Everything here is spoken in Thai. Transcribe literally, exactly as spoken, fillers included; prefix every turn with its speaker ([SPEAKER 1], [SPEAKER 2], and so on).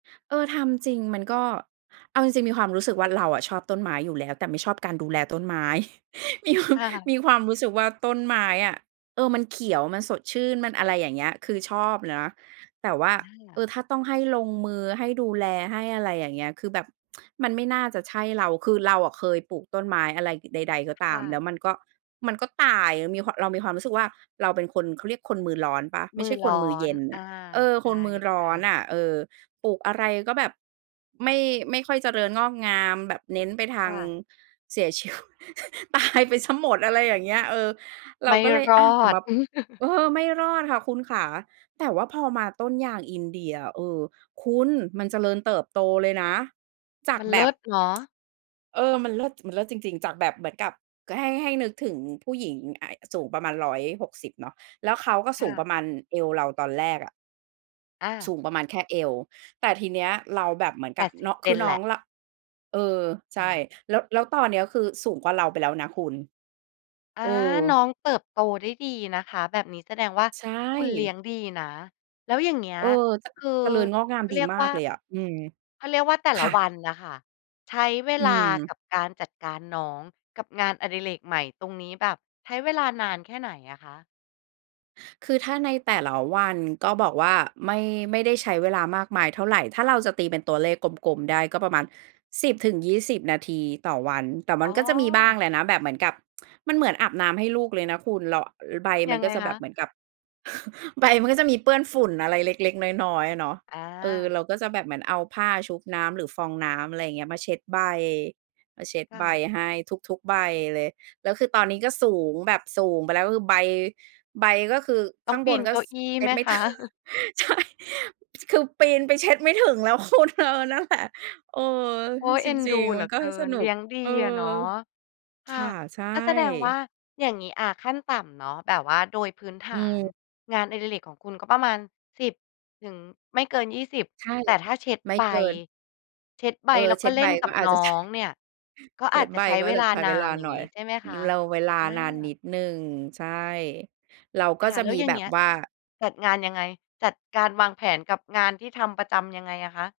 [SPEAKER 1] เออ ทำจริง มันก็ เอาจริง ๆ มีความรู้สึกว่าเราอะชอบต้นไม้อยู่แล้ว แต่ไม่ชอบการดูแลต้นไม้ มีความ
[SPEAKER 2] ค่ะ
[SPEAKER 1] มีความรู้สึกว่า ต้นไม้อะ เออ มันเขียว มันสดชื่น มันอะไรอย่างเงี้ย คือชอบนะ แต่ว่า
[SPEAKER 2] อ
[SPEAKER 1] เอ
[SPEAKER 2] า
[SPEAKER 1] อ ถ้าต้องให้ลงมือ ให้ดูแล ให้อะไรอย่างเงี้ย คือแบบ มันไม่น่าจะใช่เรา คือเราอะเคยปลูกต้นไม้อะไร ใด ๆ ก็ต
[SPEAKER 2] ค
[SPEAKER 1] า
[SPEAKER 2] ่
[SPEAKER 1] ม แล้
[SPEAKER 2] ะ
[SPEAKER 1] วมัน ก็ มันก็ตาย มีความ เรามีความรู้สึกว่าเราเป็นคน เขาเรียกคนมือร้อนเปล่า ไม
[SPEAKER 2] ม
[SPEAKER 1] ่
[SPEAKER 2] ื
[SPEAKER 1] ใช
[SPEAKER 2] อ
[SPEAKER 1] ่ค
[SPEAKER 2] ร้
[SPEAKER 1] น
[SPEAKER 2] อ
[SPEAKER 1] มือเย
[SPEAKER 2] น
[SPEAKER 1] ็นน
[SPEAKER 2] อ
[SPEAKER 1] ่
[SPEAKER 2] า
[SPEAKER 1] ะ เออ
[SPEAKER 2] ใ
[SPEAKER 1] คนมือร
[SPEAKER 2] ช
[SPEAKER 1] ้อ
[SPEAKER 2] ่
[SPEAKER 1] น
[SPEAKER 2] ๆ
[SPEAKER 1] น่ะ เออ ปลูกอะไรก็แบบ ไม่ ไม่ค่อยเจริญงอกงาม แบบเน้นไปทา
[SPEAKER 2] ค
[SPEAKER 1] ง
[SPEAKER 2] ่ะ
[SPEAKER 1] เสีย ชีว ตาย ไปเสียหมด อะไรอย่างเงี้ย เออ เร
[SPEAKER 2] ไ
[SPEAKER 1] า
[SPEAKER 2] ม่
[SPEAKER 1] ก็เลย
[SPEAKER 2] ร
[SPEAKER 1] อ
[SPEAKER 2] อ
[SPEAKER 1] า ตะหม
[SPEAKER 2] ด
[SPEAKER 1] ับ เออ ไม่รอดค่ะคุณขคะ แต่ว่าพอมาต้นยางอินเดียอะ เออ คุณ มันเจริญเติบโตเลยนะ จาก
[SPEAKER 2] มัน
[SPEAKER 1] แ
[SPEAKER 2] เ
[SPEAKER 1] บ
[SPEAKER 2] ลิ
[SPEAKER 1] บ
[SPEAKER 2] ศเหรอ?
[SPEAKER 1] เออ มันเลิศ จ มันเลิศจริง ๆ จากแบบเหมือนกับ ก ให้ ให้นึกถึง ผู้หญิง อ อ สูงประมาณ ร้อยหกสิบ เนาะ แล้วเขาก็
[SPEAKER 2] ค
[SPEAKER 1] สู
[SPEAKER 2] ่
[SPEAKER 1] งป
[SPEAKER 2] ะ
[SPEAKER 1] ระมาณเอวเราตอนแรกอะ
[SPEAKER 2] อ
[SPEAKER 1] ส
[SPEAKER 2] า
[SPEAKER 1] ูงประมาณแค่เอว แต่ทีเนี้ยเราแบบเหมือน
[SPEAKER 2] แป
[SPEAKER 1] กับ
[SPEAKER 2] ดสิ
[SPEAKER 1] น
[SPEAKER 2] บ เซ
[SPEAKER 1] คือ
[SPEAKER 2] น
[SPEAKER 1] น้
[SPEAKER 2] แหล
[SPEAKER 1] อง
[SPEAKER 2] ะ
[SPEAKER 1] ร เออ ใช
[SPEAKER 2] อ
[SPEAKER 1] ่
[SPEAKER 2] า
[SPEAKER 1] แล้ว แล้วตอนเนี้ยก็คือสูงกว่าเราไปแล้วนะคุณ
[SPEAKER 2] อา
[SPEAKER 1] เออ
[SPEAKER 2] น้องเติบโตได้ดีนะคะ แบบนี้แสดงว่า
[SPEAKER 1] ใช
[SPEAKER 2] คุณเลี้ย
[SPEAKER 1] ่
[SPEAKER 2] งดีนะ แล้วอย่างเงี้ย
[SPEAKER 1] เออ จ
[SPEAKER 2] คือ
[SPEAKER 1] เจริญงอกงา
[SPEAKER 2] เ
[SPEAKER 1] ม
[SPEAKER 2] ขา
[SPEAKER 1] ด
[SPEAKER 2] เ
[SPEAKER 1] ี
[SPEAKER 2] รียก
[SPEAKER 1] มา
[SPEAKER 2] ว่
[SPEAKER 1] ก
[SPEAKER 2] า
[SPEAKER 1] เลยอะ อืม
[SPEAKER 2] เขาเรียกว่า แต่ล
[SPEAKER 1] ค
[SPEAKER 2] ะ
[SPEAKER 1] ่ะ
[SPEAKER 2] วันน่ะค่ะใช้เว
[SPEAKER 1] อื
[SPEAKER 2] ลาก
[SPEAKER 1] ม
[SPEAKER 2] ับการ จัดการน้อง กับงานอดิเรกใหม่ตรงนี้ แบบใช้เวลานานแค่ไหนอะคะ?
[SPEAKER 1] คือถ้าในแต่ละวัน ก็บอกว่าไม่ ไม่ได้ใช้ เวลามากมายเท่าไร ถ้าเราจะตีเป็นตัวเลขกลม ๆ ได้ก็ประมาณ สิบถึงยี่สิบ นาทีต่อวัน แต่ม
[SPEAKER 2] อ
[SPEAKER 1] ัน
[SPEAKER 2] ๋อ
[SPEAKER 1] ก็จะมีบ้างแหละนะ แบบเหมือนกับ มันเหมือนอาบน้ำให้ลูกเลยนะคุณ เราอะ ใบม
[SPEAKER 2] ย
[SPEAKER 1] ั
[SPEAKER 2] ั
[SPEAKER 1] น
[SPEAKER 2] ง
[SPEAKER 1] ก
[SPEAKER 2] ไ
[SPEAKER 1] ็
[SPEAKER 2] ง
[SPEAKER 1] จะแ
[SPEAKER 2] ค
[SPEAKER 1] บ
[SPEAKER 2] ะ?
[SPEAKER 1] บเหมือนกับ ใบมันก็จะมีเปื้อนฝุ่นอะไรเล็ก ๆ น้อย ๆ อะเนาะ
[SPEAKER 2] อ
[SPEAKER 1] เออ
[SPEAKER 2] า
[SPEAKER 1] เราก็จะแบบเหมือนเอาผ้าชุบน้ำหรือฟองน้ำ อะไรอย่างเงี้ย มาเช็ดใบ มาเช็ด
[SPEAKER 2] ค่
[SPEAKER 1] ใบ
[SPEAKER 2] ะ
[SPEAKER 1] ให้ทุก ๆ ใบเลย แล้วคือตอนนี้ก็สูงแบบสูงไปแล้ว ก็คือใบ ใบก็คือ
[SPEAKER 2] ต
[SPEAKER 1] ข
[SPEAKER 2] ้อ
[SPEAKER 1] ้
[SPEAKER 2] ง
[SPEAKER 1] าง
[SPEAKER 2] ป
[SPEAKER 1] บ
[SPEAKER 2] ี
[SPEAKER 1] น
[SPEAKER 2] น
[SPEAKER 1] ก็
[SPEAKER 2] เก้า
[SPEAKER 1] ส
[SPEAKER 2] อี้
[SPEAKER 1] เช็
[SPEAKER 2] ไห
[SPEAKER 1] ด
[SPEAKER 2] ม
[SPEAKER 1] ไม่
[SPEAKER 2] ค
[SPEAKER 1] ใช
[SPEAKER 2] ะ?
[SPEAKER 1] ่ ป จ คือปีนไปเช็ดไม่ถึงแล้ว คุณ เออ นั่นแหละ เออ
[SPEAKER 2] โ
[SPEAKER 1] เ
[SPEAKER 2] อ๊
[SPEAKER 1] ฮ้ย
[SPEAKER 2] ย
[SPEAKER 1] จ
[SPEAKER 2] เอ็น
[SPEAKER 1] ร
[SPEAKER 2] ดู
[SPEAKER 1] ิง ๆ
[SPEAKER 2] เ
[SPEAKER 1] ม
[SPEAKER 2] หล
[SPEAKER 1] ั
[SPEAKER 2] ื
[SPEAKER 1] น
[SPEAKER 2] อ
[SPEAKER 1] ก็
[SPEAKER 2] เกิ
[SPEAKER 1] ส
[SPEAKER 2] น
[SPEAKER 1] น
[SPEAKER 2] เ
[SPEAKER 1] ุ
[SPEAKER 2] ล
[SPEAKER 1] ก
[SPEAKER 2] ี้ยงดี
[SPEAKER 1] เออ
[SPEAKER 2] อะเนาะ ค่
[SPEAKER 1] ค
[SPEAKER 2] ะ
[SPEAKER 1] ่ะ ใช่
[SPEAKER 2] อา แสดงว่า อย่างงี้ อา ขั้นต่ำเนาะ แบบว่าโดยพื้นฐ
[SPEAKER 1] อื
[SPEAKER 2] าน
[SPEAKER 1] ม
[SPEAKER 2] งานอดิเรกของคุณก็ประมาณ สิบ ถึง ไม่เกิน ยี่สิบ
[SPEAKER 1] ใช่
[SPEAKER 2] แต่ถ้าเช็ด
[SPEAKER 1] ไม่
[SPEAKER 2] ใบ
[SPEAKER 1] เกิน
[SPEAKER 2] เช็ดใบ
[SPEAKER 1] เออ
[SPEAKER 2] แล้ว
[SPEAKER 1] เช
[SPEAKER 2] ก
[SPEAKER 1] ็
[SPEAKER 2] ็
[SPEAKER 1] ด
[SPEAKER 2] เล
[SPEAKER 1] ใบ
[SPEAKER 2] ่นก
[SPEAKER 1] ก
[SPEAKER 2] ั
[SPEAKER 1] ็
[SPEAKER 2] บ
[SPEAKER 1] อาจ
[SPEAKER 2] น้
[SPEAKER 1] จ
[SPEAKER 2] อ
[SPEAKER 1] ะ ใช่
[SPEAKER 2] งเนี่ยก็
[SPEAKER 1] เช
[SPEAKER 2] อ
[SPEAKER 1] ็
[SPEAKER 2] า
[SPEAKER 1] ด
[SPEAKER 2] จจะ
[SPEAKER 1] ใบ
[SPEAKER 2] ใช้
[SPEAKER 1] ก็
[SPEAKER 2] เว
[SPEAKER 1] จะ
[SPEAKER 2] ลา
[SPEAKER 1] ใช้
[SPEAKER 2] นา
[SPEAKER 1] เวลา
[SPEAKER 2] น อย่
[SPEAKER 1] ห
[SPEAKER 2] า
[SPEAKER 1] น
[SPEAKER 2] ง
[SPEAKER 1] ่อ
[SPEAKER 2] ง
[SPEAKER 1] ย
[SPEAKER 2] ี้ใช่ไหมคะ?
[SPEAKER 1] แลว เวลา
[SPEAKER 2] อ
[SPEAKER 1] นานนิ
[SPEAKER 2] า
[SPEAKER 1] ดหนึ่ง ใช่ เราก
[SPEAKER 2] ค
[SPEAKER 1] ็
[SPEAKER 2] ่ะ
[SPEAKER 1] จะ
[SPEAKER 2] แล้
[SPEAKER 1] ม
[SPEAKER 2] ว
[SPEAKER 1] ี
[SPEAKER 2] อย่า
[SPEAKER 1] แบ
[SPEAKER 2] งเง
[SPEAKER 1] บ
[SPEAKER 2] ี้ย
[SPEAKER 1] ว่า
[SPEAKER 2] จัดงานยังไง? จัดการวางแผนกับงานที่ทำประจำยังไงอะคะ?